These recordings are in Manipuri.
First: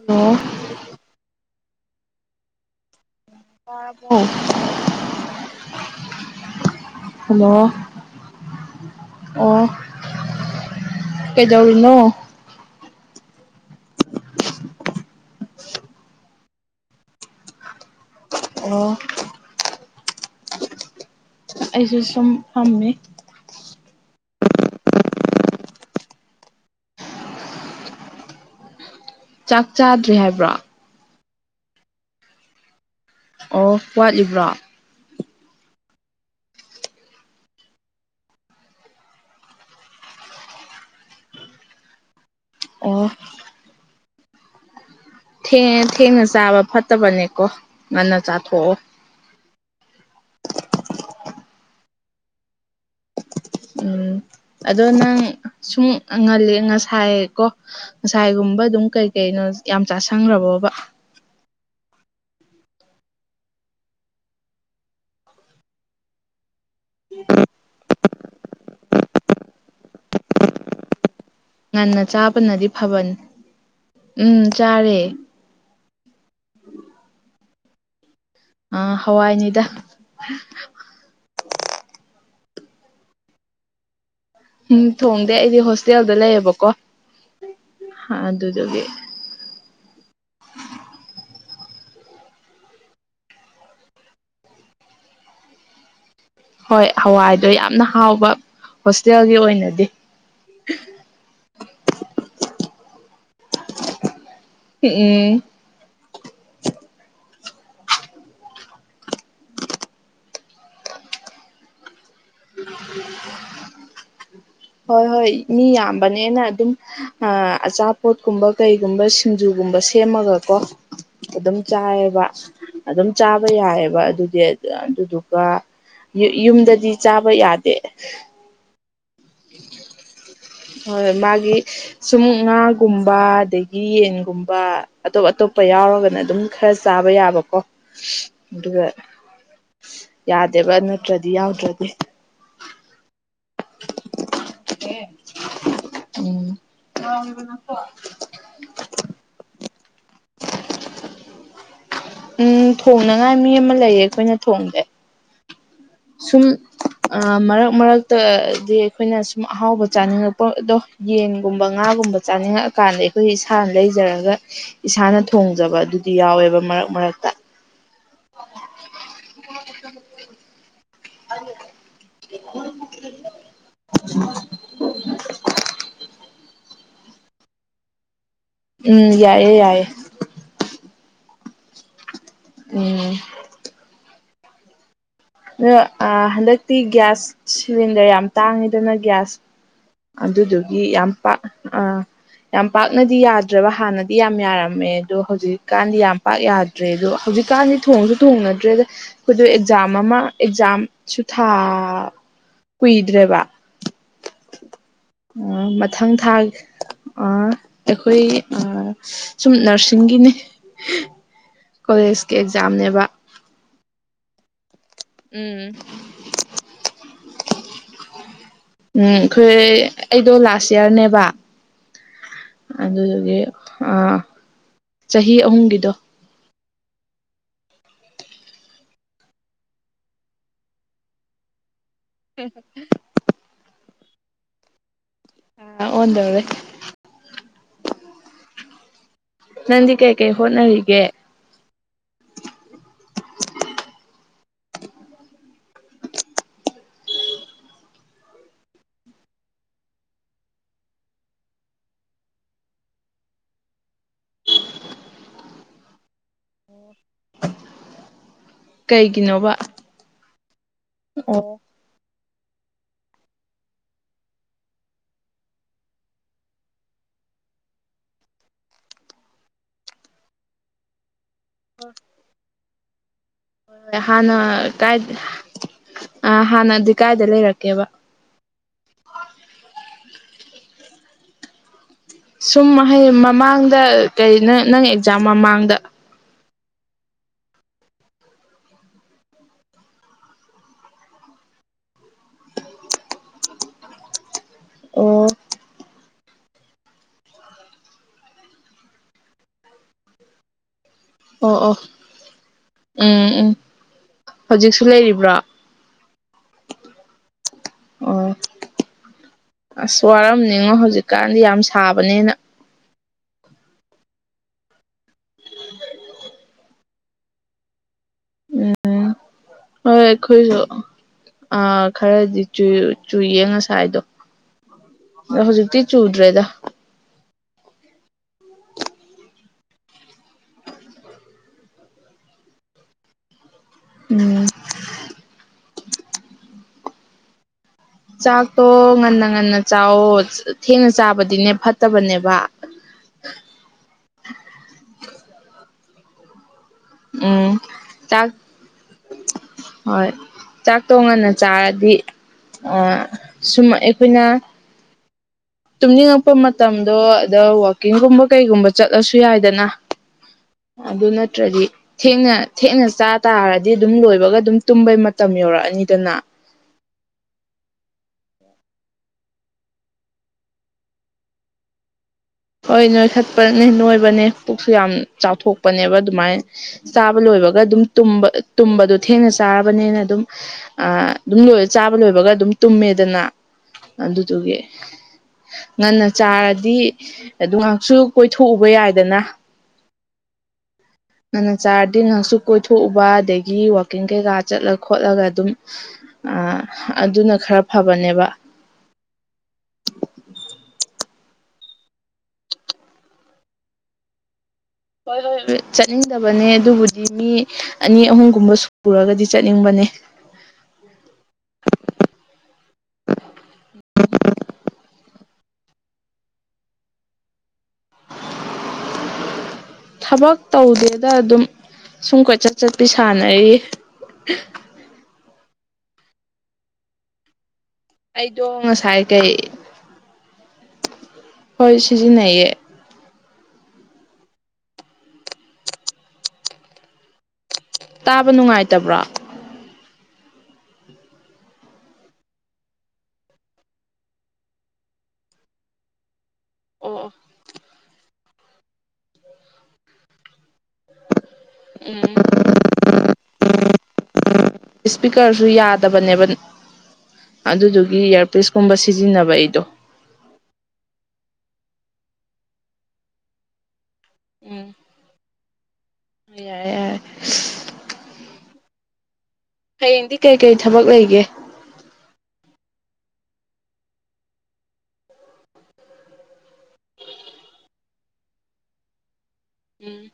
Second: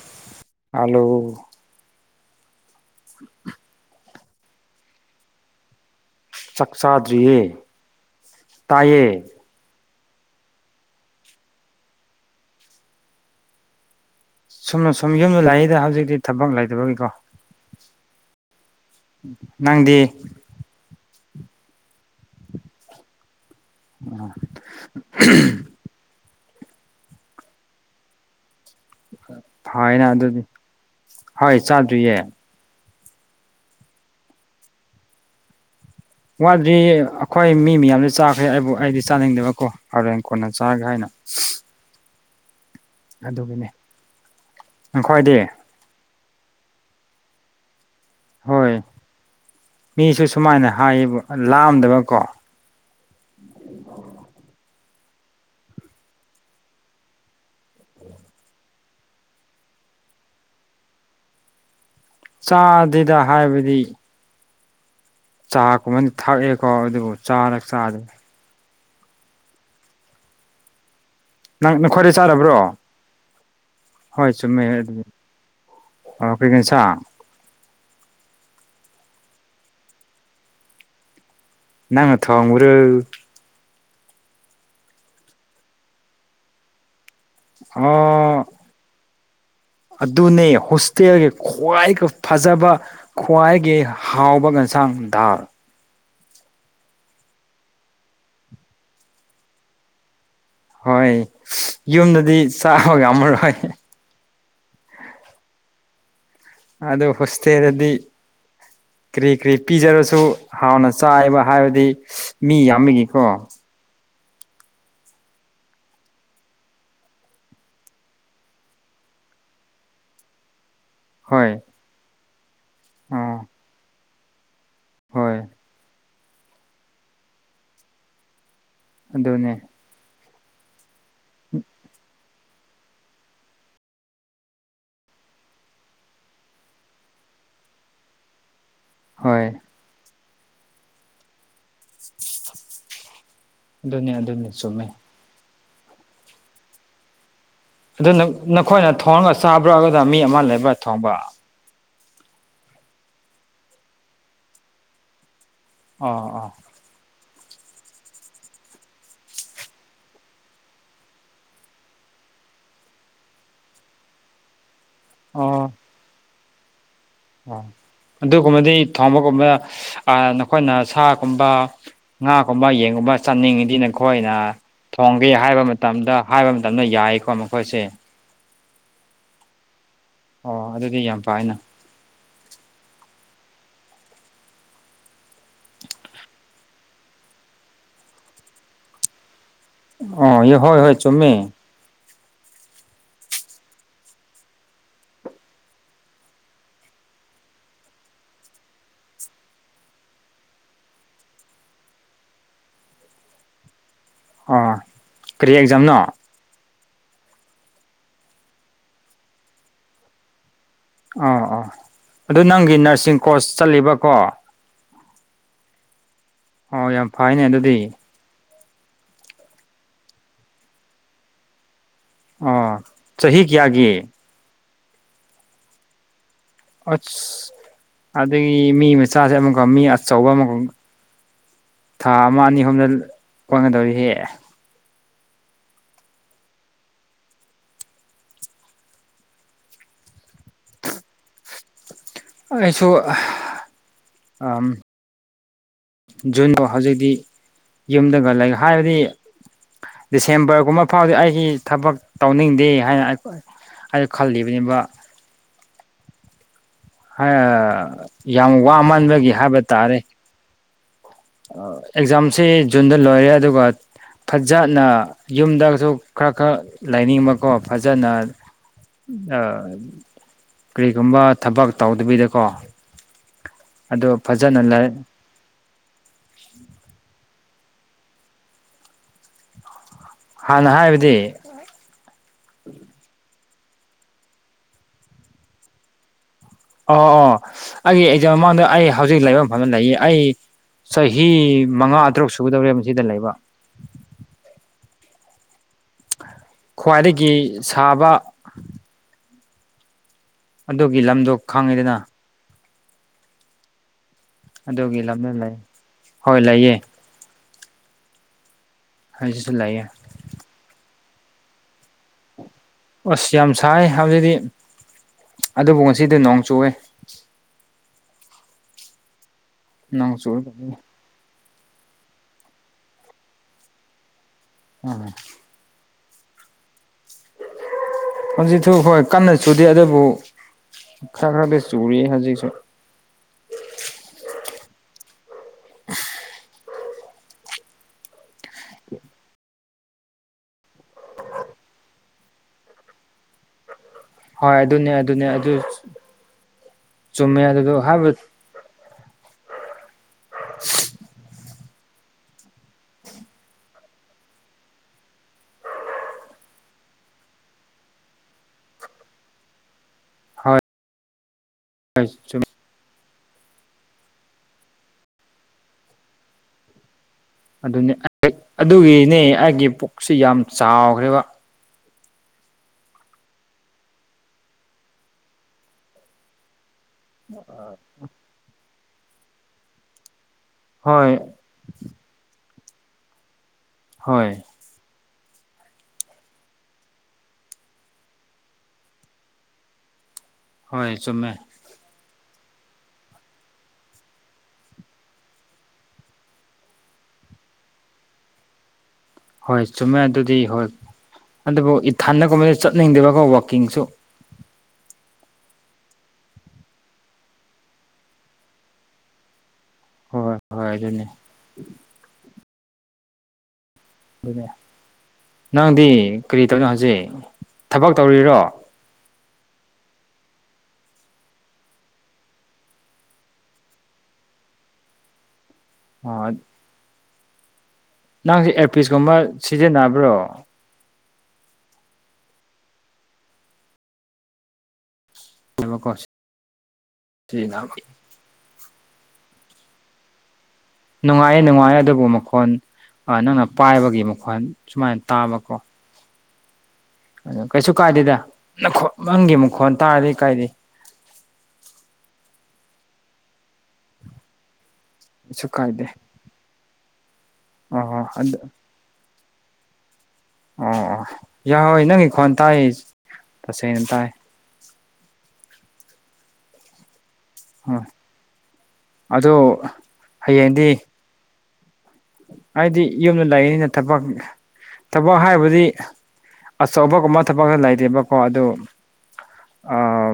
ꯑꫭꯋꫭ ꯍꯂꫭ [inaudible] ꯇꯕꯔꫭ ꯆꯥꯛ ꯆꯥꯗ꯭ꯔꯤꯌꯦ ꯇꯥꯏꯌꯦ ꯑꯣ ꯀꯩꯗꯧꯔꯤꯅꯣ ꯁꯣꯝꯅ ꯁꯨꯝ ꯌꯨꯝꯗ ꯂꯥꯛꯏꯗ ꯍꯧꯖꯤꯛꯇꯤ ꯊꯕꯛ ꯂꯩꯇꯕꯒꯤꯀꯣ ꯑꯣ ꯅꯪꯗꯤ ꯑꯩꯁꯨ ꯁꯨꯝ ꯐꯝꯃꯤ ꯎꯝ [inaudible] ꯆꯥꯛ ꯐꯥꯏꯅ ꯆꯥꯗ꯭ꯔꯤ ꯑꯗꯨꯗꯤ ꯍꯥꯏꯕ꯭ꯔꯣ ꯍꯣꯏ ꯆꯥꯗ꯭ꯔꯤꯌꯦ ꯑꯣ ꯋꯥꯠꯂꯤꯕ꯭ꯔꯣ ꯋꯥꯠꯂꯤ ꯑꯩꯈꯣꯏ ꯃꯤ ꯃꯌꯥꯝꯁꯨ ꯆꯥꯈ꯭ꯔꯦ ꯑꯩꯕꯨ ꯑꯩꯗꯤ ꯆꯥꯅꯤꯡꯗꯕꯀꯣ ꯍꯣꯔꯦꯟ ꯀꯣꯟꯅ ꯆꯥꯒꯦ ꯍꯥꯏꯅ ꯑꯣ ꯑꯗꯨꯒꯤꯅꯦ ꯅꯈꯣꯏꯗꯤ ꯊ ꯊꯦꯡꯅ ꯆꯥꯕ ꯐꯠꯇꯕꯅꯦꯀꯣ ꯉꯟꯅ ꯆꯥꯊꯣꯛꯑꯣ ꯍꯣꯏ ꯃꯤꯁꯨ ꯁꯨꯃꯥꯏꯅ ꯍꯥꯏꯌꯦꯕ ꯂꯥꯝꯗꯕꯀꯣ ꯎꯝ ꯑꯗꯣ ꯅꯪ ꯁꯨꯝ ꯉꯜꯂꯤ ꯉꯁꯥꯏ ꯀꯣ ꯉꯁꯥꯏꯒꯨꯝꯕ ꯑꯗꯨꯝ ꯀꯩ ꯀꯩꯅꯣ ꯌꯥꯝ ꯆꯥꯥꯁꯪꯈ꯭ꯔꯕꯣꯕ ꯆꯥꯗꯦꯗ ꯍꯥꯏꯕꯗꯤ ꯆꯥ ꯀꯨꯝꯕ ꯊꯛꯑꯦꯀꯣ ꯑꯗꯨꯕꯨ ꯆꯥꯔꯒ ꯆꯥꯗꯦ ꯅꯪ ꯅꯈꯣꯏꯋꯥꯔ ꯆꯥꯔꯕ꯭ꯔꯣ ꯊꯕꯟ ꯍꯣꯏ ꯆꯨꯝꯃꯦ ꯑꯗꯨꯗꯤ ꯑꯣ ꯀꯩꯒꯤꯅꯤ ꯁꯥ ꯑꯥ ꯍꯋꯥꯏꯅꯤꯗ [inaudible] ꯉꯡꯅ ꯊꫭꯡꯕꯔꯨ ꯎꯝ ꯊꯣꯡꯗꯦ ꯑꯩꯗꯤ ꯍꯣꯁꯇꯦꯜꯗ ꯂꯩꯌꯦꯕꯀꯣ ꯑꯣ ꯑꯗꯨꯗꯨꯒꯤ ꯑꯗꯨꯅꯦ ꯍꯣꯁꯇꯦꯜꯒꯤ ꯈ꯭ꯋꯥꯏꯒ ꯐꯖꯕ ꯈ꯭ꯋꯥꯏꯒꯤ ꯍꯥꯎꯕ ꯉꯁꯥꯡ ꯗꯥꯜ ꯍꯣꯏ ꯍꯋꯥꯏꯗꯣ ꯌꯥꯝꯅ ꯍꯥꯎꯕ ꯍꯣꯁꯇꯦꯜꯒꯤ ꯑꯣꯏꯅꯗꯤ ꯍꯣꯏ ꯌꯨꯝꯗꯗꯤ ꯆꯥꯕꯒꯝꯃꯔꯣꯏ ꯎ ꯎꯝ ꯑꯗ ꯍꯁꯦꯔꯗꯤ ꯀꯔꯤ ꯀꯔꯤ ꯄꯤꯖꯔꯁꯨ ꯍꯥꯟꯅ ꯆꯥꯏꯕ ꯍꯥꯏꯕꯗꯤ ꯃꯤ ꯌꯥꯝꯕꯒꯤꯀꯣ ꯍꯣꯏ ꯍꯣꯏ ꯃꯤ ꯌꯥꯝꯕꯅꯦꯅ ꯑꯗꯨꯝ ꯑꯆꯥꯄꯣꯠꯀꯨꯝꯕ ꯀꯩꯒꯨꯝꯕ ꯁꯤꯡꯖꯨꯒꯨꯝꯕ ꯁꯦꯝꯃꯒꯀꯣ ꯍꯣꯏ ꯑꯗꯨꯝ ꯆꯥꯏꯑꯕ ꯑꯗꯨꯝ ꯑꯥ ꯆꯥꯕ ꯌꯥꯏꯑꯕ ꯑꯗꯨꯗꯤ ꯍꯣꯏ ꯑꯗꯨꯗꯨꯒ ꯌꯨꯝꯗꯗꯤ ꯆꯥꯕ ꯌꯥꯗꯦ ꯑꯗꯨꯗꯅꯦ ꯍꯣꯏ ꯃꯥꯒꯤ ꯁꯨꯝꯃꯨꯛ ꯉꯥꯒꯨꯝꯕ ꯑꯗꯒꯤ ꯌꯦꯟꯒꯨꯝꯕ ꯑꯇꯣꯞ ꯑꯇꯣꯞꯄ ꯌꯥꯎꯔꯒꯅ ꯑꯗꯨꯝ ꯈꯔ ꯆꯥꯕ ꯌꯥꯕꯀꯣ ꯑꯗꯨꯒ ꯍꯣꯏ ꯌꯥꯗꯦꯕ ꯅꯠꯇ꯭ꯔꯗꯤ ꯌꯥꯎꯗ꯭ꯔꯗꯤ ꯑꯗꯨꯅꯤ ꯑꯗꯨꯅꯤ ꯆꯨꯝꯃꯦ ꯎꯝ ꯑꯗꯨꯅ ꯅꯈꯣꯏꯅ ꯊꯣꯡꯒ ꯆꯥꯕ꯭ꯔꯥꯑꯗꯨꯗ ꯃꯤ ꯑꯃ ꯂꯩꯕ꯭ꯔꯥ ꯊꯣꯡꯕ ꯎꯝ ꯊꯣꯡꯅꯉꯥꯏ ꯃꯤ ꯑꯃ ꯂꯩꯌꯦ ꯑꯩꯈꯣꯏꯅ ꯊꯣꯡꯗꯦ ꯑꯣ ꯁꯨꯝ ꯑꯣ ꯃꯔꯛ ꯃꯔꯛꯇꯗꯤ ꯑꯩꯈꯣꯏꯅ ꯁꯨꯝ ꯑꯍꯥꯎꯕ ꯆꯥꯅꯤꯡꯉꯛꯄ ꯑꯗꯣ ꯌꯦꯟꯒꯨꯝꯕ ꯉꯥꯒꯨꯝꯕ ꯆꯥꯅꯤꯡꯉꯛꯀꯥꯟꯗ ꯑꯩꯈꯣꯏ ꯏꯁꯥꯅ ꯂꯩꯖꯔꯒ ꯏꯁꯥꯅ ꯑꯣ ꯊꯣꯡꯖꯕ ꯑꯗꯨꯗꯤ ꯌꯥꯎꯋꯦꯕ ꯃꯔꯛ ꯃꯔꯛ ꯑꯣ ꯑꯗꯨꯒꯨꯝꯕꯗꯤ ꯊꯣꯡꯕꯒꯨꯝꯕ ꯅꯈꯣꯏꯅ ꯁꯥ ꯀꯨꯝꯕ ꯉꯥꯒꯨꯝꯕ ꯌꯦꯟꯒꯨꯝꯕ ꯆꯥꯅꯤꯡꯉꯤꯗꯤ ꯅꯈꯣꯏꯅ ꯊꯣꯡꯒꯦ ꯍꯥꯏꯕ ꯃꯇꯝꯗ ꯍꯥꯏꯕ ꯃꯇꯝꯗ ꯌꯥꯏꯀꯣ ꯃꯈꯣꯏꯁꯦ ꯎꯝ ꯌꯥꯏꯌꯦ ꯌꯥꯏꯌꯦ ꯑꯣ ꯑꯗꯨꯗꯤ ꯌꯥꯝ ꯄꯥꯏꯅ ꯎꯝ ꯑꯣ ꯑ ꯥ ꯍꯟꯗꯛꯇꯤ ꯒꯤꯒ꯭ꯌꯥꯁ ꯁꯤꯂꯤꯟꯗ꯭ꯔ ꯌꯥꯝ ꯇꯥꯡꯉꯤꯗꯅ ꯒ꯭ꯌꯥꯁ ꯑꯣ ꯍꯣꯏ ꯑꯗꯨꯗꯨꯒꯤ ꯍꯣꯏ ꯌꯥꯝ ꯄ ꯆꯨꯝꯃꯦ ꯑ ꯌꯥꯝ ꯄꯥꯛꯅꯗꯤ ꯌꯥꯗ꯭ꯔꯕ ꯍꯥꯟꯅꯗꯤ ꯌꯥꯝ ꯌꯥꯔꯝꯃꯦ ꯑꯗꯣ ꯍꯧꯖꯤꯛꯀꯥꯟꯗꯤ ꯌꯥꯝ ꯄꯥꯛ ꯌꯥ ꯇꯇ꯭ꯔꯦ ꯑꯗꯣ ꯍꯧꯖꯤꯛꯀꯥꯟꯗꯤ ꯊꯣꯡꯁꯨ ꯊꯣꯡꯅꯗ꯭ꯔꯦꯗ ꯑꯩꯈꯣꯏꯗ ꯑꯦꯛꯖꯥꯝ ꯑꯃ ꯑꯦꯛꯖꯥꯝ ꯁꯨ ꯊꯥ ꯀꯨꯏꯗ꯭ꯔꯦꯕ ꯑꯥ ꯑ ꯃꯊꯪ ꯊꯥꯒꯤ ꯑꯥ ꯑꯩꯈꯣꯏ ꯑꯥ ꯁꯨꯝ ꯅ꯭ꯔꯁꯤꯡꯒꯤꯅꯤ ꯑ ꯑꯣ ꯑꯗꯨ ꯅꯪꯒꯤ ꯑꯦꯛꯖꯥꯝꯅꯦꯕ ꯅꯔꯁꯤꯡ ꯀꯣꯔꯁ ꯆꯠꯂꯤꯕꯀꯣ ꯎꯝ ꯑꯣ ꯌꯥꯝ ꯐꯩꯅꯦ ꯑꯗꯨꯗꯤ ꯎꯝ ꯑꯩꯈꯣꯏ ꯑꯩꯗꯣ ꯂꯥꯁ ꯏꯌꯥꯔꯅꯦꯕ ꯑꯣ ꯑꯗꯨꯗꯨꯒꯤ ꯆꯍꯤ ꯑ ꯀꯌꯥꯒꯤ ꯆꯍꯤ ꯑꯍꯨꯝꯒꯤꯗꯣ ꯑꯁ ꯑꯗꯒꯤ ꯃꯤ ꯃꯆꯥꯁꯦ ꯑꯃꯀ ꯃꯤ ꯑꯆꯧꯕ ꯑꯃꯒ ꯊꯥ ꯑꯃ ꯑꯅꯤ ꯑꯍꯨꯝꯗ ꯀꯣꯟꯒꯗꯧꯔꯤꯍꯦ ꯅꯪ ꯑꫭꯟꯗꫭꯔꯦ ꯅꯡꯗꯤ ꯀꯩꯀꯩ ꯍꯣꯠꯅꯔꯤꯦ ꯑꯩꯁꯨ ꯑꯝ ꯖꯨꯟꯗꯣ ꯍꯧꯖꯤꯛꯇꯤ ꯌꯨꯝꯗꯒ ꯂꯩ ꯍꯥꯏꯕꯗꯤ ꯗꯤꯁꯦꯝꯕ꯭ꯔꯒꯨꯝꯕ ꯐꯥꯎꯗꯤ ꯑꯩꯒꯤ ꯊꯕꯛ ꯇꯧꯅꯤꯡꯗꯦ ꯍꯥꯏꯅ ꯑꯩ ꯑꯩ ꯈꯜꯂꯤꯕꯅꯤꯕ ꯍ ꯌꯥꯝ ꯋꯥꯃꯟꯕꯒꯤ ꯀꯩꯒꯤꯅꯣꯕ ꯍꯥꯏꯕ ꯇꯥꯔꯦ ꯑꯣ ꯑꯦꯛꯖꯥꯝꯁꯤ ꯖꯨꯟꯗ ꯂꯣꯏꯔꯦ ꯑꯗꯨꯒ ꯐꯖꯅ ꯌꯨꯝꯗꯁꯨ ꯈꯔ ꯈꯔ ꯂꯩꯅꯤꯡꯕꯀꯣ ꯐꯖꯅ ꯑ ꯀꯔꯤꯒꯨꯝꯕ ꯊꯕꯛ ꯇꯧꯗꯕꯤꯗꯀꯣ ꯑꯗꯨ ꯍꯥꯟꯅ ꯐꯖꯅ ꯂꯩ ꯀꯥꯏ ꯑ ꯍꯥꯟꯅꯗꯤ ꯀꯥꯏꯗ ꯂꯩꯔꯛꯀꯦꯕ ꯍꯥꯟꯅ ꯍꯥꯏꯕꯗꯤ ꯁꯨꯝ ꯍꯥꯏ [unintelligible] ꯃꯃꯥꯡꯗ ꯀꯔꯤ ꯅꯪ ꯅꯪ ꯑꯦꯛꯖꯥꯝ ꯃꯃꯥꯡꯗ ꯑꯣ ꯑꯣ ꯑꯩꯒꯤ ꯑꯦꯛꯖꯥꯝ ꯃꯃꯥꯡꯗ ꯑꯩ ꯍꯧꯖꯤꯛ ꯂꯩꯥꯕ ꯃꯐꯝꯘ ꯂꯩꯌꯦ ꯑꯩ ꯆꯍꯤ ꯃꯉꯥ ꯇꯔꯨꯛ ꯁꯨꯒꯗꯧꯔꯦꯕ ꯑꯁꯤꯗ ꯂꯩꯕ ꯑꯣ ꯈ꯭ꯋꯥꯏꯗꯒꯤ ꯁꯥꯕ ꯑꯗꯨꯒꯤ ꯂꯝꯗꯣ ꯑꯣ ꯑꯣ ꯈꯪꯉꯤꯗꯅ ꯎꯝ ꯎꯝ ꯍꯧꯖꯤꯛꯁꯨ ꯑꯗꯨꯒꯤ ꯂꯝꯗ ꯂꯩꯔꯤꯕ꯭ꯔꯣ ꯂꯩ ꯍꯣꯏ ꯂꯩꯌꯦ ꯑꯣ ꯍꯧꯖꯤꯛꯁꯨ ꯂꯩꯌꯦ ꯑꯁ ꯋꯥꯔꯝꯅꯤꯉꯣ ꯍꯧꯖꯤꯛꯀꯥꯟꯗꯤ ꯌꯥꯝ ꯁꯥꯕꯅꯤꯅ ꯑꯁ ꯌꯥꯝ ꯁꯥꯏ ꯍꯧꯖꯤꯛꯗꯤ ꯑꯗꯨꯕꯨ ꯉꯁꯤꯗꯤ ꯅꯣꯡ ꯆꯨꯑꯦ ꯎꯝ ꯍꯣꯏ ꯅꯣꯡ ꯆꯨ ꯑꯩꯈꯣꯏꯁꯨ ꯑ ꯈꯔꯗꯤ ꯆꯨ ꯆꯨꯌꯦ ꯉꯁꯥꯏꯗꯣ ꯎꯝ ꯍꯧꯖꯤꯛꯇꯤ ꯆꯨꯗ꯭ꯔꯦꯗ ꯍꯧꯖꯤꯛꯁꯨ ꯍꯣꯏ ꯀꯟꯅ ꯆꯨꯗꯦ ꯑꯗꯨꯕꯨ ꯈꯔꯘꯤ ꯆꯨꯔꯤ ꯍꯧꯖꯤꯛꯁꯨ ꯎꯝ ꯆꯥꯛꯇꯣ ꯉꯟꯅ ꯉꯟꯅ ꯆꯥꯎꯋꯣ ꯊꯦꯡꯅ ꯆꯥꯕꯗꯤꯅꯦ ꯐꯠꯇꯕꯅꯦꯕ ꯍꯣꯏ ꯑꯗꯨꯅꯤ ꯑꯗꯨꯅꯤ ꯑꯗꯨ ꯆꯨꯝꯃꯦ ꯎꯝ ꯑꯗꯨꯗꯣ ꯍꯥꯏꯕ ꯆꯥꯛ ꯍꯣꯏ ꯆꯥꯛꯇꯣ ꯉꯟꯅ ꯆꯥꯔꯗꯤ ꯁꯨꯝ ꯑꯩꯈꯣꯏꯅ [unintelligible] ꯇꯨꯝꯅꯤꯡꯉꯛꯄ ꯃꯇꯝꯗꯣ ꯑꯗ ꯋꯥꯛꯀꯤꯡꯒꯨꯝꯕ ꯀꯩꯒꯨꯝꯕ ꯆꯠꯂꯁꯨ ꯌꯥꯏꯗꯅ ꯍꯣꯏ ꯑꯗꯨ ꯅꯠꯇ꯭ꯔꯗꯤ ꯊꯦꯡꯅ ꯊꯦꯡꯅ ꯆꯥ ꯇꯥꯔꯗꯤ ꯑꯗꯨꯝ ꯂꯣꯏꯕꯒ ꯑꯗꯨꯝ ꯇꯨꯝꯕꯩ ꯃꯇꯝ ꯌꯧꯔꯛꯑꯅꯤꯗꯅ ꯑꯗꯨꯅꯤ ꯑꯗꯨꯒꯤꯅꯦ ꯑꯩꯒꯤ ꯄꯨꯛꯁꯤ ꯌꯥꯝ ꯆꯥꯎꯈ꯭ꯔꯦꯕ ꯍꯣꯏ ꯅꯣꯏꯈꯠꯄꯅꯦ ꯅꯣꯏꯕꯅꯦ ꯄꯨꯛꯁꯨ ꯌꯥꯝ ꯆꯥꯎꯊꯣꯛꯄꯅꯦꯕ ꯑꯗꯨꯃꯥꯏꯅ ꯆꯥꯕ ꯂꯣꯏꯕꯒ ꯑꯗꯨꯝ ꯇꯨꯝꯕꯗꯣ ꯊꯦꯡꯅ ꯆꯥꯔꯕꯅꯤꯅ ꯑꯗꯨꯝ ꯑ ꯍꯣꯏ ꯑꯗꯨꯝ ꯂꯣꯏ ꯆꯥꯕ ꯂꯣꯏꯕꯒ ꯑꯗꯨꯝ ꯇꯨꯝꯃꯦꯗꯅ ꯍꯣꯏ ꯑꯗꯨꯗꯨꯒꯤ ꯉꯟꯅ ꯆꯥꯔꯗꯤ ꯑꯗꯨ ꯉꯥꯏꯍꯥꯛꯁꯨ ꯀꯣꯏꯊꯣꯛꯎꯕ ꯌꯥꯏꯗꯅ ꯍꯣꯏ ꯆꯨꯝꯃꯦ ꯉꯟꯅ ꯆꯥꯔꯗꯤ ꯉꯥꯏꯍꯥꯛꯁꯨ ꯀꯣꯏꯊꯣꯛꯎꯕ ꯑꯗꯒꯤ ꯋꯥꯛꯀꯤꯡ ꯀꯩꯀꯥ ꯆꯠꯂ ꯈꯣꯠꯂꯒ ꯑꯗꯨꯝ ꯑ ꯑꯗꯨꯅ ꯈꯔ ꯐꯕꯅꯦꯕ ꯍꯣꯏ ꯆꯨꯝꯃꯦ ꯑꯗꯨꯗꯤ ꯍꯣꯏ ꯑꯗꯨꯕꯨ ꯏꯊꯟꯗꯒꯨꯝꯕꯗꯤ ꯆꯠꯅꯤꯡꯗꯦꯕꯀꯣ ꯋꯥꯛꯀꯤꯡꯁꯨ ꯍꯣꯏ ꯍꯣꯏ ꯆꯠꯅꯤꯡꯗꯕꯅꯦ ꯑꯗꯨꯕꯨꯗꯤ ꯃꯤ ꯑꯅꯤ ꯑꯍꯨꯝꯒꯨꯝꯕ ꯁꯨꯔꯒꯗꯤ ꯆꯠꯅꯤꯡꯕꯅꯦ ꯍꯣꯏ ꯍꯣꯏ ꯑꯗꯨꯅꯤ ꯅꯪꯗꯤ ꯀꯔꯤ ꯇꯧꯔꯤꯅꯣ ꯍꯧꯖꯤꯛ ꯊꯕꯛ ꯇꯧꯔꯤꯔꯣ ꯊꯕꯛ ꯇꯧꯗꯦꯗ ꯑꯗꯨꯝ ꯁꯨꯝ ꯀꯣꯏꯆꯠ ꯆꯠꯄꯤ ꯁꯥꯟꯅꯩ ꯑ ꯑꯩꯗꯣ ꯅꯪꯁꯦ ꯉꯁꯥꯏ ꯑꯦꯔꯄꯤꯁꯀꯨꯝꯕ ꯀꯩ ꯁꯤꯖꯤꯟꯅꯕ꯭ꯔꯣ ꯍꯣꯏ ꯁꯤꯖꯤ ꯅꯌꯦ ꯃ ꯀꯁꯤ ꯁꯤꯅ ꯇꯥꯕ ꯅꯨꯡꯉꯥꯏꯇꯕ꯭ꯔꯥ ꯅꯨꯡꯉꯥꯏꯌꯦ ꯅꯨꯡꯉꯥꯏꯌꯦ ꯑꯗꯨꯕꯨ ꯃꯈꯣꯟ ꯅꯪꯅ ꯄꯥꯏꯕꯒꯤ ꯃꯈꯣꯟ ꯁꯨꯃꯥꯏꯅ ꯇꯥꯕꯀꯣ ꯑꯣ ꯑꯗꯨ ꯀꯩꯁꯨ ꯀꯥꯏꯗꯦꯗ ꯅꯪ ꯅꯪꯒꯤ ꯃꯈꯨꯛ ꯈꯣꯟ ꯇꯥꯔꯗꯤ ꯀꯥꯏꯗꯦ ꯎꯝ ꯏꯁꯄꯤꯀꯔꯁꯨ ꯀꯩꯁꯨ ꯀꯥꯏꯗꯦ ꯌꯥꯗꯕꯅꯦꯕ ꯑꯗꯨꯗꯨꯒꯤ ꯑꯣ ꯑꯗꯨ ꯏꯌꯥꯔꯄꯤꯁꯀꯨꯝꯕ ꯁꯤꯖꯤꯟꯅꯕ ꯑꯩꯗꯣ ꯑꯣ ꯑꯣ ꯌꯥꯎꯍꯣꯏ ꯅꯪꯒꯤ ꯈ꯭ꯋꯥꯣꯟ ꯇꯥꯏ ꯇꯁꯦꯡꯅ ꯇꯥꯏ ꯎꯝ ꯌꯥꯔꯦ ꯌꯥꯔꯦ ꯎ [unintelligible] ꯍ [unintelligible] ꯑꯗꯣ ꯍꯌꯦꯡꯗꯤ ꯀꯩ ꯀꯩ ꯊꯕꯛ ꯂꯩꯒꯦ ꯍꯥꯏꯗꯤ ꯌꯨꯝꯗ ꯂꯩꯅꯤꯅ ꯊꯕꯛ ꯊꯕꯛ ꯍꯥꯏꯕꯗꯤ ꯑꯆꯧꯕꯒꯨꯝꯕ ꯊꯕꯛ ꯂꯩꯇꯦꯕꯀꯣ ꯑꯗꯨ ꯎꯝ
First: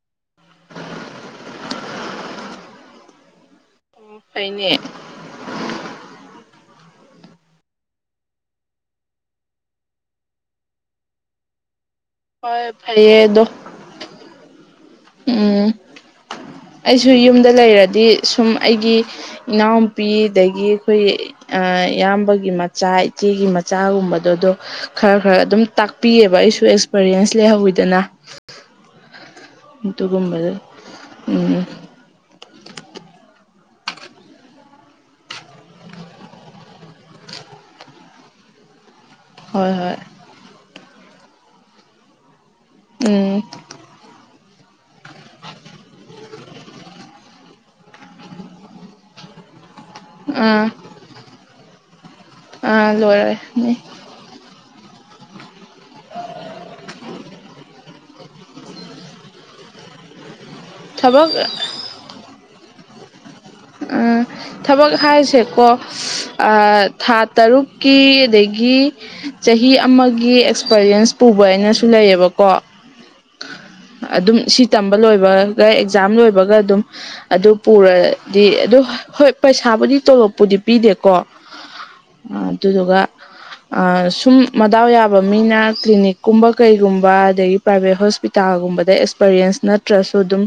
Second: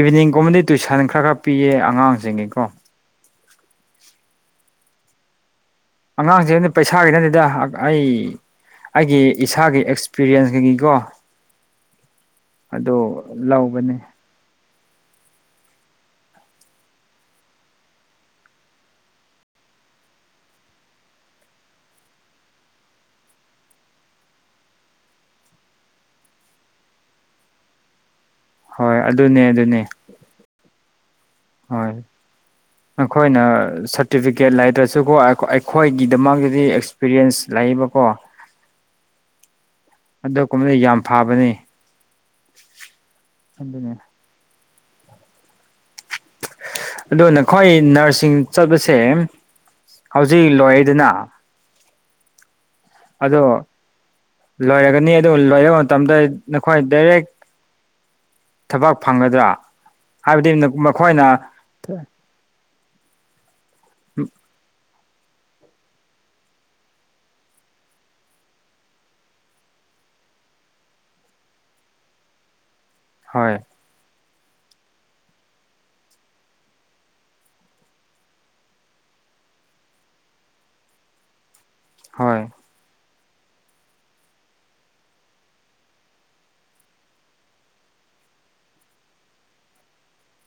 ꯏꯚꯤꯅꯤꯡꯒꯨꯝꯕꯗꯤ ꯇꯨꯏꯁꯟ ꯈꯔ ꯈꯔ ꯄꯤꯌꯦ ꯑꯉꯥꯡꯁꯤꯡꯒꯤꯀꯣ ꯑꯣ ꯐꯥꯏꯅꯦ ꯑꯉꯥꯡꯁꯤꯅ ꯄꯩꯁꯥꯒꯤ ꯅꯅꯤꯗ ꯑꯩ ꯑꯩꯒꯤ ꯏꯁꯥꯒꯤ ꯑꯦꯛꯁꯄꯤꯔꯤꯌꯦꯟꯁ ꯀꯒꯤꯀꯣ ꯍꯣꯏ ꯑꯗꯣ ꯐꯩꯌꯦ ꯑꯗꯣ ꯂꯧꯕꯅꯦ ꯎꯝ ꯑꯩꯁꯨ ꯌꯨꯝꯗ ꯂꯩꯔꯗꯤ ꯁꯨꯝ ꯑꯩꯒꯤ ꯏꯅꯥꯎꯨꯄꯤ ꯑꯗꯒꯤ ꯑꯩꯈꯣꯏ ꯏꯌꯥꯝꯕꯒꯤ ꯃꯆꯥ ꯏꯆꯦꯒꯤ ꯃꯆꯥꯒꯨꯝꯕꯗꯗꯣ ꯈꯔ ꯈꯔ ꯑꯗꯨꯝ ꯇꯥꯛꯄꯤꯑꯕ ꯑꯩꯁꯨ ꯑꯦꯛꯁꯄꯔꯤꯌꯦꯟꯁ ꯂꯩꯍꯧꯋꯤꯗꯅ ꯍꯣꯏ ꯑꯗꯨꯅꯦ ꯑꯗꯨꯅꯤ ꯇꯒꯨꯝꯕꯗ ꯎꯝ ꯍꯣꯏ ꯅꯈꯣꯏꯅ ꯁꯥꯔꯇꯤꯐꯤꯀꯦꯠ ꯂꯩꯗ꯭ꯔꯁꯨꯀꯣ ꯑꯩꯈꯣꯏꯒꯤꯗꯃꯛꯇꯗꯤ ꯑꯦꯛꯁꯄꯤꯔꯤꯌꯦꯟꯁ ꯂꯩꯌꯦꯕꯀꯣ ꯍꯣꯏ ꯍꯣꯏ ꯑꯗꯨꯒ ꯀꯨꯝꯕꯗ ꯌꯥꯝ ꯐꯕꯅꯤ ꯎꯝ ꯍꯅꯦ ꯑꯗꯣ ꯅꯈꯣꯏ ꯅꯔꯁꯁꯤꯡ ꯆꯠꯄꯁꯦ ꯍꯧꯖꯤꯛ ꯑꯥ ꯂꯣꯏꯔꯤꯗꯅ ꯑ ꯑꯗꯣ ꯂꯣꯏꯔꯒꯅꯤ ꯑꯗꯨ ꯂꯣꯏꯔꯕ ꯃꯇꯝꯗ ꯅꯈꯣꯏ ꯗꯥꯏꯔꯦꯛ ꯊꯕꯛ ꯐꯪꯒꯗ꯭ꯔꯥ ꯍꯥꯏꯕꯗꯤ ꯃꯈꯣꯏꯅ ꯊꯕꯛ ꯎꯝ ꯊꯕꯛ ꯍꯥꯏꯁꯦꯀꯣ ꯊꯥ ꯇꯔꯨꯛꯀꯤ ꯑꯗꯒꯤ ꯆꯍꯤ ꯑꯃꯒꯤ ꯑꯦꯛꯁꯄꯔꯤꯌꯦꯟꯁ ꯄꯨꯕ ꯍꯥꯏꯅꯁꯨ ꯂꯩꯑꯕꯀꯣ ꯍꯣꯏ ꯑꯗꯨꯝ ꯁꯤ ꯇꯝꯕ ꯂꯣꯏꯕꯒ ꯑꯦꯛꯖꯥꯝ ꯂꯣꯏꯕꯒ ꯑꯗꯨꯝ ꯑꯗꯨ ꯄꯨꯔꯗꯤ ꯑꯗꯨ ꯍꯣꯏ ꯄꯩꯁꯥꯕꯨꯗꯤ ꯇꯣꯂꯣꯞꯄꯨꯗꯤ ꯄꯤꯗꯦꯀꯣ ꯍꯣꯏ ꯑꯗꯨꯗꯨꯒ ꯁꯨꯝ ꯃꯗꯥꯎ ꯌꯥꯕ ꯃꯤꯅ ꯀ꯭ꯂꯤꯅꯤꯛꯀꯨꯝꯕ ꯀꯩꯒꯨꯝꯕ ꯑꯗꯒꯤ ꯄ꯭ꯔꯥꯏꯚꯦꯠ ꯍꯣꯁꯄꯤꯇꯥꯜꯒꯨꯝꯕꯗ ꯑꯦꯛꯁꯄꯔꯤꯌꯦꯟꯁ ꯅꯠꯇ꯭ꯔꯁꯨ ꯑꯗꯨꯝ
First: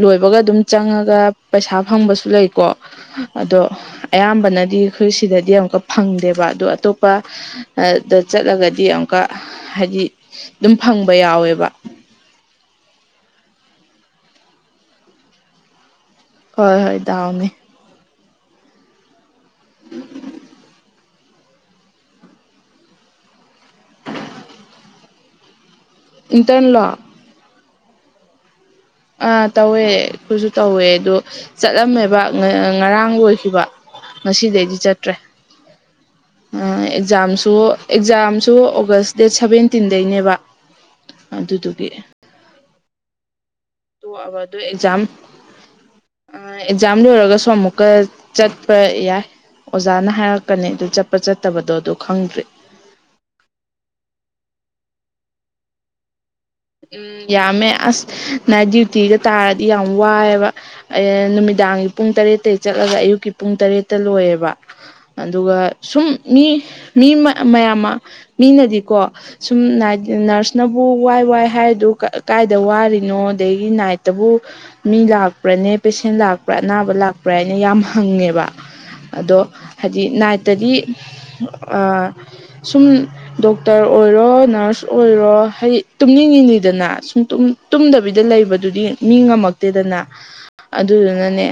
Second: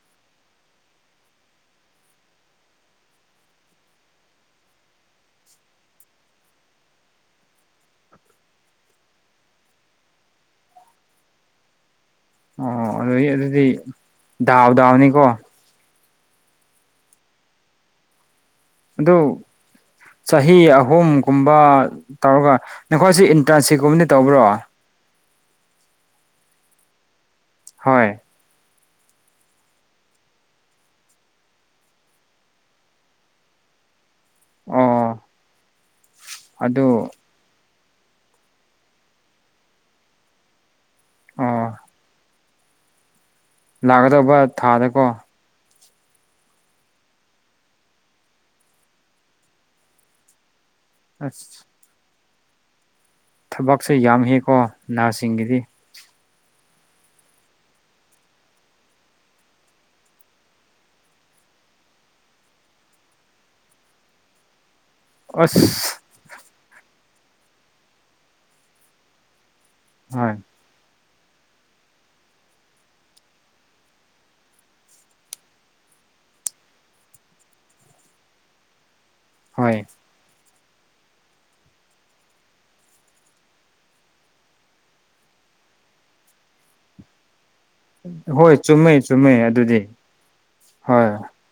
ꯂꯣꯏꯕꯒ ꯑꯗꯨꯝ ꯆꯪꯉꯒ ꯄꯩꯁꯥ ꯐꯪꯕꯁꯨ ꯂꯩꯀꯣ ꯑꯗꯣ ꯑꯌꯥꯝꯕꯅꯗꯤ ꯑꯩꯈꯣꯏ ꯁꯤꯗꯗꯤ ꯑꯃꯨꯛꯀ ꯐꯪꯗꯦꯕ ꯑꯗꯣ ꯑꯇꯣꯞꯄ ꯑꯗ ꯆꯠꯂꯒꯗꯤ ꯑꯃꯨꯛꯀ ꯍꯥꯏꯗꯤ ꯑꯗꯨꯝ ꯐꯪꯕ ꯌꯥꯎꯋꯦꯕ ꯑꯣ ꯑꯗꯩꯒꯤ ꯑꯗꯨꯗꯤ ꯗꯥꯎ ꯗꯥꯎꯅꯤꯀꯣ ꯍꯣꯏ ꯍꯣꯏ ꯗꯥꯎꯅꯦ ꯑꯗꯣ ꯆꯍꯤ ꯑꯍꯨꯝꯒꯨꯝꯕ ꯇꯧꯔꯒ ꯅꯈꯣꯏꯁꯤ ꯏꯟꯇ꯭ꯔꯥꯟꯁꯤꯞꯀꯨꯝꯕꯗꯤ ꯇꯧꯕ꯭ꯔꯣ ꯏꯟꯇꯔꯟꯂꯣ ꯍꯣꯏ ꯑꯥ ꯇꯧꯋꯦ ꯑꯩꯈꯣꯏꯁꯨ ꯇꯧꯋꯦ ꯑꯗꯣ ꯆꯠꯂꯝꯃꯦꯕ ꯉꯔꯥꯡ ꯂꯣꯏꯈꯤꯕ ꯉꯁꯤꯗꯩꯗꯤ ꯆꯠꯇ꯭ꯔꯦ ꯑꯣ ꯑꯗꯨ ꯑꯦꯛꯖꯥꯝꯁꯨ ꯑꯦꯛꯖꯥꯝꯁꯨ ꯑꯣꯒꯁ ꯗꯦꯠ ꯁꯕꯦꯟꯇꯤꯟꯗꯩꯅꯦꯕ ꯑꯣ ꯑꯗꯨꯗꯨꯒꯤ ꯇꯣ ꯂꯥꯛꯀꯗꯧꯕ ꯑꯋꯥꯗ ꯑꯦꯖꯝ ꯊꯥꯗꯀꯣ ꯑꯦꯛꯖꯥꯝ ꯂꯣꯏꯔꯒꯁꯨ ꯑꯃꯨꯛꯀ ꯆꯠꯄ ꯌꯥꯏ ꯑꯣꯖꯥꯅ ꯍꯥꯏꯔꯛꯀꯅꯤ ꯑꯗꯨ ꯆꯠꯄ ꯑꯁ ꯆꯠꯇꯕꯗꯣ ꯑꯗꯨ ꯈꯪꯗ꯭ꯔꯦ ꯊꯕꯛꯁꯦ ꯌꯥꯝ ꯍꯀꯣ ꯅꯍꯔꯁꯁꯤꯡꯒꯤꯗꯤ ꯎꯝ ꯌꯥꯝꯃꯦ ꯑꯁ ꯅ ꯗ꯭ꯌꯨꯇꯤꯗ ꯇꯥꯔꯗꯤ ꯌꯥꯝ ꯋꯥꯏꯑꯦꯕ ꯅꯨꯃꯤꯗꯥꯡꯒꯤ ꯄꯨꯡ ꯇꯔꯦꯠꯇꯇꯩꯒꯤ ꯆꯠꯂꯒ ꯑꯌꯨꯛꯀꯤ ꯄꯨꯡ ꯇꯔꯦꯠꯇ ꯂꯣꯏꯌꯦꯕ ꯑꯗꯨꯒ ꯑꯁ ꯁꯨꯝ ꯃꯤ ꯃꯤ ꯃꯌꯥꯝ ꯑꯃ ꯃꯤꯅꯗꯤꯀꯣ ꯁꯨꯝ ꯅꯥꯏꯠ ꯍꯣꯏ ꯅꯔꯁꯅꯕꯨ ꯋꯥꯏ ꯋꯥꯏ ꯍꯥꯏꯗꯨ ꯀꯥꯏꯗ ꯋꯥꯔꯤꯅꯣ ꯑꯗꯒꯤ ꯅꯥꯏꯠꯇꯕꯨ ꯃꯤ ꯂꯥꯛꯄ꯭ꯔꯅꯦ ꯄꯦꯁꯦꯟ ꯂꯥꯛꯄ꯭ꯔꯥ ꯑꯅꯥꯕ ꯂꯥꯛꯄ꯭ꯔꯥ ꯍꯥꯏꯅ ꯌꯥꯝ ꯍꯪꯉꯦꯕ ꯑꯗꯣ ꯍꯣꯏ ꯍꯥꯏꯗꯤ ꯅꯥꯏꯠꯇꯗꯤ ꯁꯨꯝ ꯗꯣꯛꯇꯔ ꯑꯣꯏꯔꯣ ꯅꯔꯁ ꯑꯣꯏꯔꯣ ꯍꯥꯏꯗꯤ ꯇꯨꯝꯅꯤꯡ ꯅꯤꯡꯉꯤꯗꯅ ꯁꯨꯝ ꯇꯨꯝꯅꯤꯡ ꯇꯨꯝꯗꯕꯤꯗ ꯍꯣꯏ ꯂꯩꯕꯗꯨꯗꯤ ꯆꯨꯝꯃꯦ ꯃꯤ ꯆꯨꯝꯃꯦ ꯑꯗꯨꯗꯤ ꯉꯝꯃꯛꯇꯦꯗꯅ ꯍꯣꯏ ꯑꯗꯨꯗꯨꯅꯅꯦ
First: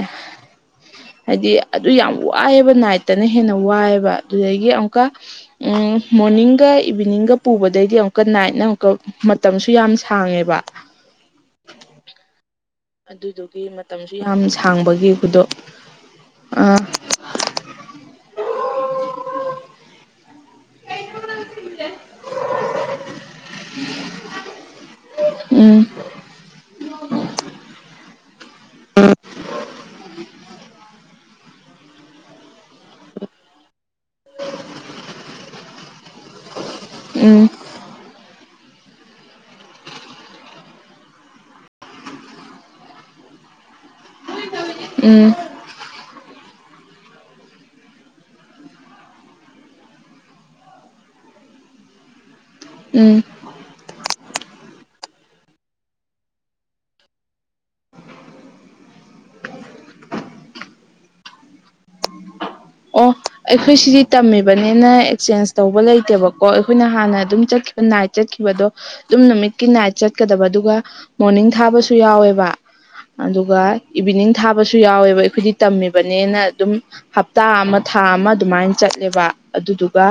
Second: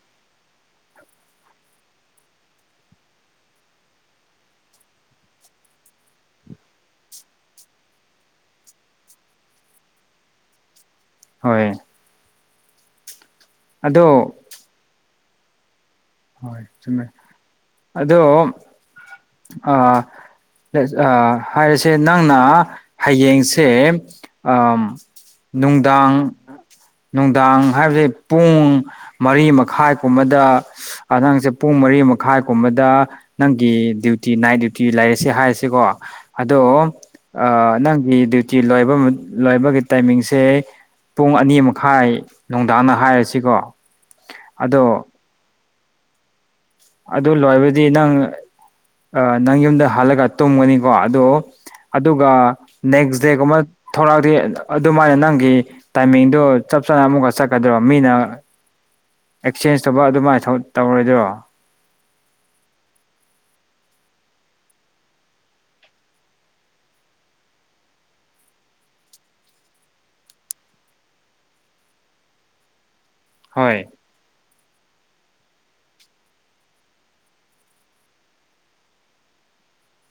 ꯍꯥꯏꯗꯤ ꯑꯗꯨ ꯌꯥꯝ ꯋꯥꯏꯑꯦꯕ ꯅꯥꯏꯠꯇꯅ ꯍꯦꯟꯅ ꯋꯥꯏꯑꯦꯕ ꯑꯗꯨꯗꯒꯤ ꯑꯃꯨꯛꯀ ꯎꯝ ꯃꯣꯔꯅꯤꯡꯒ ꯏꯚꯤꯅꯤꯡꯒ ꯄꯨꯕꯗꯩꯗꯤ ꯑꯃꯨꯛꯀ ꯅꯥꯏꯠꯅ ꯑꯃꯨꯛꯀ ꯃꯇꯝꯁꯨ ꯌꯥꯝ ꯁꯥꯡꯉꯦꯕ ꯍꯣꯏ ꯑꯗꯨꯗꯨꯒꯤ ꯑꯗꯣ ꯃꯇꯝꯁꯨ ꯌꯥꯝ ꯁꯥꯡꯕꯒꯤ ꯈꯨꯗꯣ ꯍꯣꯏ ꯑ ꯆꯨꯝꯃꯦ ꯑꯗꯣ ꯑ ꯍꯥꯏꯔꯤꯁꯦ ꯅꯪꯅ ꯍꯌꯦꯡꯁꯦ ꯑ ꯎꯝ ꯅꯨꯡꯗꯥꯡ ꯅꯨꯡꯗꯥꯡ ꯍꯥꯏꯕꯗꯤ ꯄꯨꯡ ꯃꯔꯤ ꯃꯈꯥꯏ ꯀꯨꯝꯕꯗ ꯅꯪꯁꯦ ꯄꯨꯡ ꯃꯔꯤ ꯃꯈꯥꯏꯒꯨꯝꯕꯗ ꯅꯪꯒꯤ ꯗ꯭ꯌꯨꯇꯤ ꯅꯥꯏꯠ ꯗ꯭ꯌꯨꯇꯤ ꯂꯩꯔꯁꯦ ꯍꯥꯏꯔꯁꯤꯀꯣ ꯑꯗꯣ ꯎꯝ ꯅꯪꯒꯤ ꯗ꯭ꯌꯨꯇꯤ ꯂꯣꯏꯕ ꯂꯣꯏꯕꯒꯤ ꯇꯥꯏꯃꯤꯡꯁꯦ ꯄꯨꯡ ꯑꯅꯤ ꯃꯈꯥꯏ ꯅꯨꯡꯗꯥꯡꯅ ꯍꯥꯏꯔꯁꯤꯀꯣ ꯑꯗꯣ ꯎꯝ ꯑꯗꯨ ꯂꯣꯏꯕꯗꯤ ꯅꯪ ꯅꯪ ꯌꯨꯝꯗ ꯍꯜꯂꯒ ꯇꯨꯝꯒꯅꯤꯀꯣ ꯑꯗꯣ ꯑꯗꯨꯒ ꯎꯝ ꯅꯪꯒꯤꯖꯦ ꯀꯃꯥꯏ ꯊꯂꯛꯑꯗꯤ ꯑꯗꯨꯃꯥꯏꯅ ꯅꯪꯒꯤ ꯇꯥꯏꯃꯤꯡꯗꯨ ꯆꯞ ꯆꯥꯅ ꯑꯃꯨꯛꯀ ꯆꯛꯀꯗ꯭ꯔꯣ ꯃꯤꯅ ꯑꯦꯛꯆꯦꯟꯖ ꯇꯧꯕ ꯑꯗꯨꯃꯥꯏꯅ ꯇꯧꯔꯣꯏꯗ꯭ꯔꯣ ꯑꯣ ꯑꯩꯈꯣꯏ ꯁꯤꯗꯤ ꯇꯝꯃꯤꯕꯅꯤꯅ ꯑꯦꯛꯆꯦꯟꯖ ꯇꯧꯕ ꯂꯩꯇꯦꯕꯀꯣ ꯑꯩꯈꯣꯏꯅ ꯍꯥꯟꯅ ꯑꯗꯨꯝ ꯆꯠ ꯅꯥꯏꯠ ꯆꯠꯈꯤꯕꯗꯣ ꯑꯗꯨꯝ ꯅꯨꯃꯤꯠꯀꯤ ꯅꯥꯏꯠ ꯆꯠꯀꯗꯕ ꯑꯗꯨꯒ ꯃꯣꯔꯅꯤꯡ ꯊꯥꯕꯁꯨ ꯌꯥꯎꯋꯦꯕ ꯑꯗꯨꯒ ꯍꯣꯏ ꯏꯚꯤꯅꯤꯡ ꯊꯥꯕꯁꯨ ꯌꯥꯎꯋꯦꯕ ꯑꯩꯈꯣꯏꯗꯤ ꯇꯝꯃꯤꯕꯅꯦꯅ ꯑꯗꯨꯝ ꯇꯥ ꯑꯃ ꯊꯥ ꯑꯃ ꯑꯗꯨꯃꯥꯏꯅ ꯆꯠꯂꯦꯕ ꯑꯗꯨꯗꯨꯒ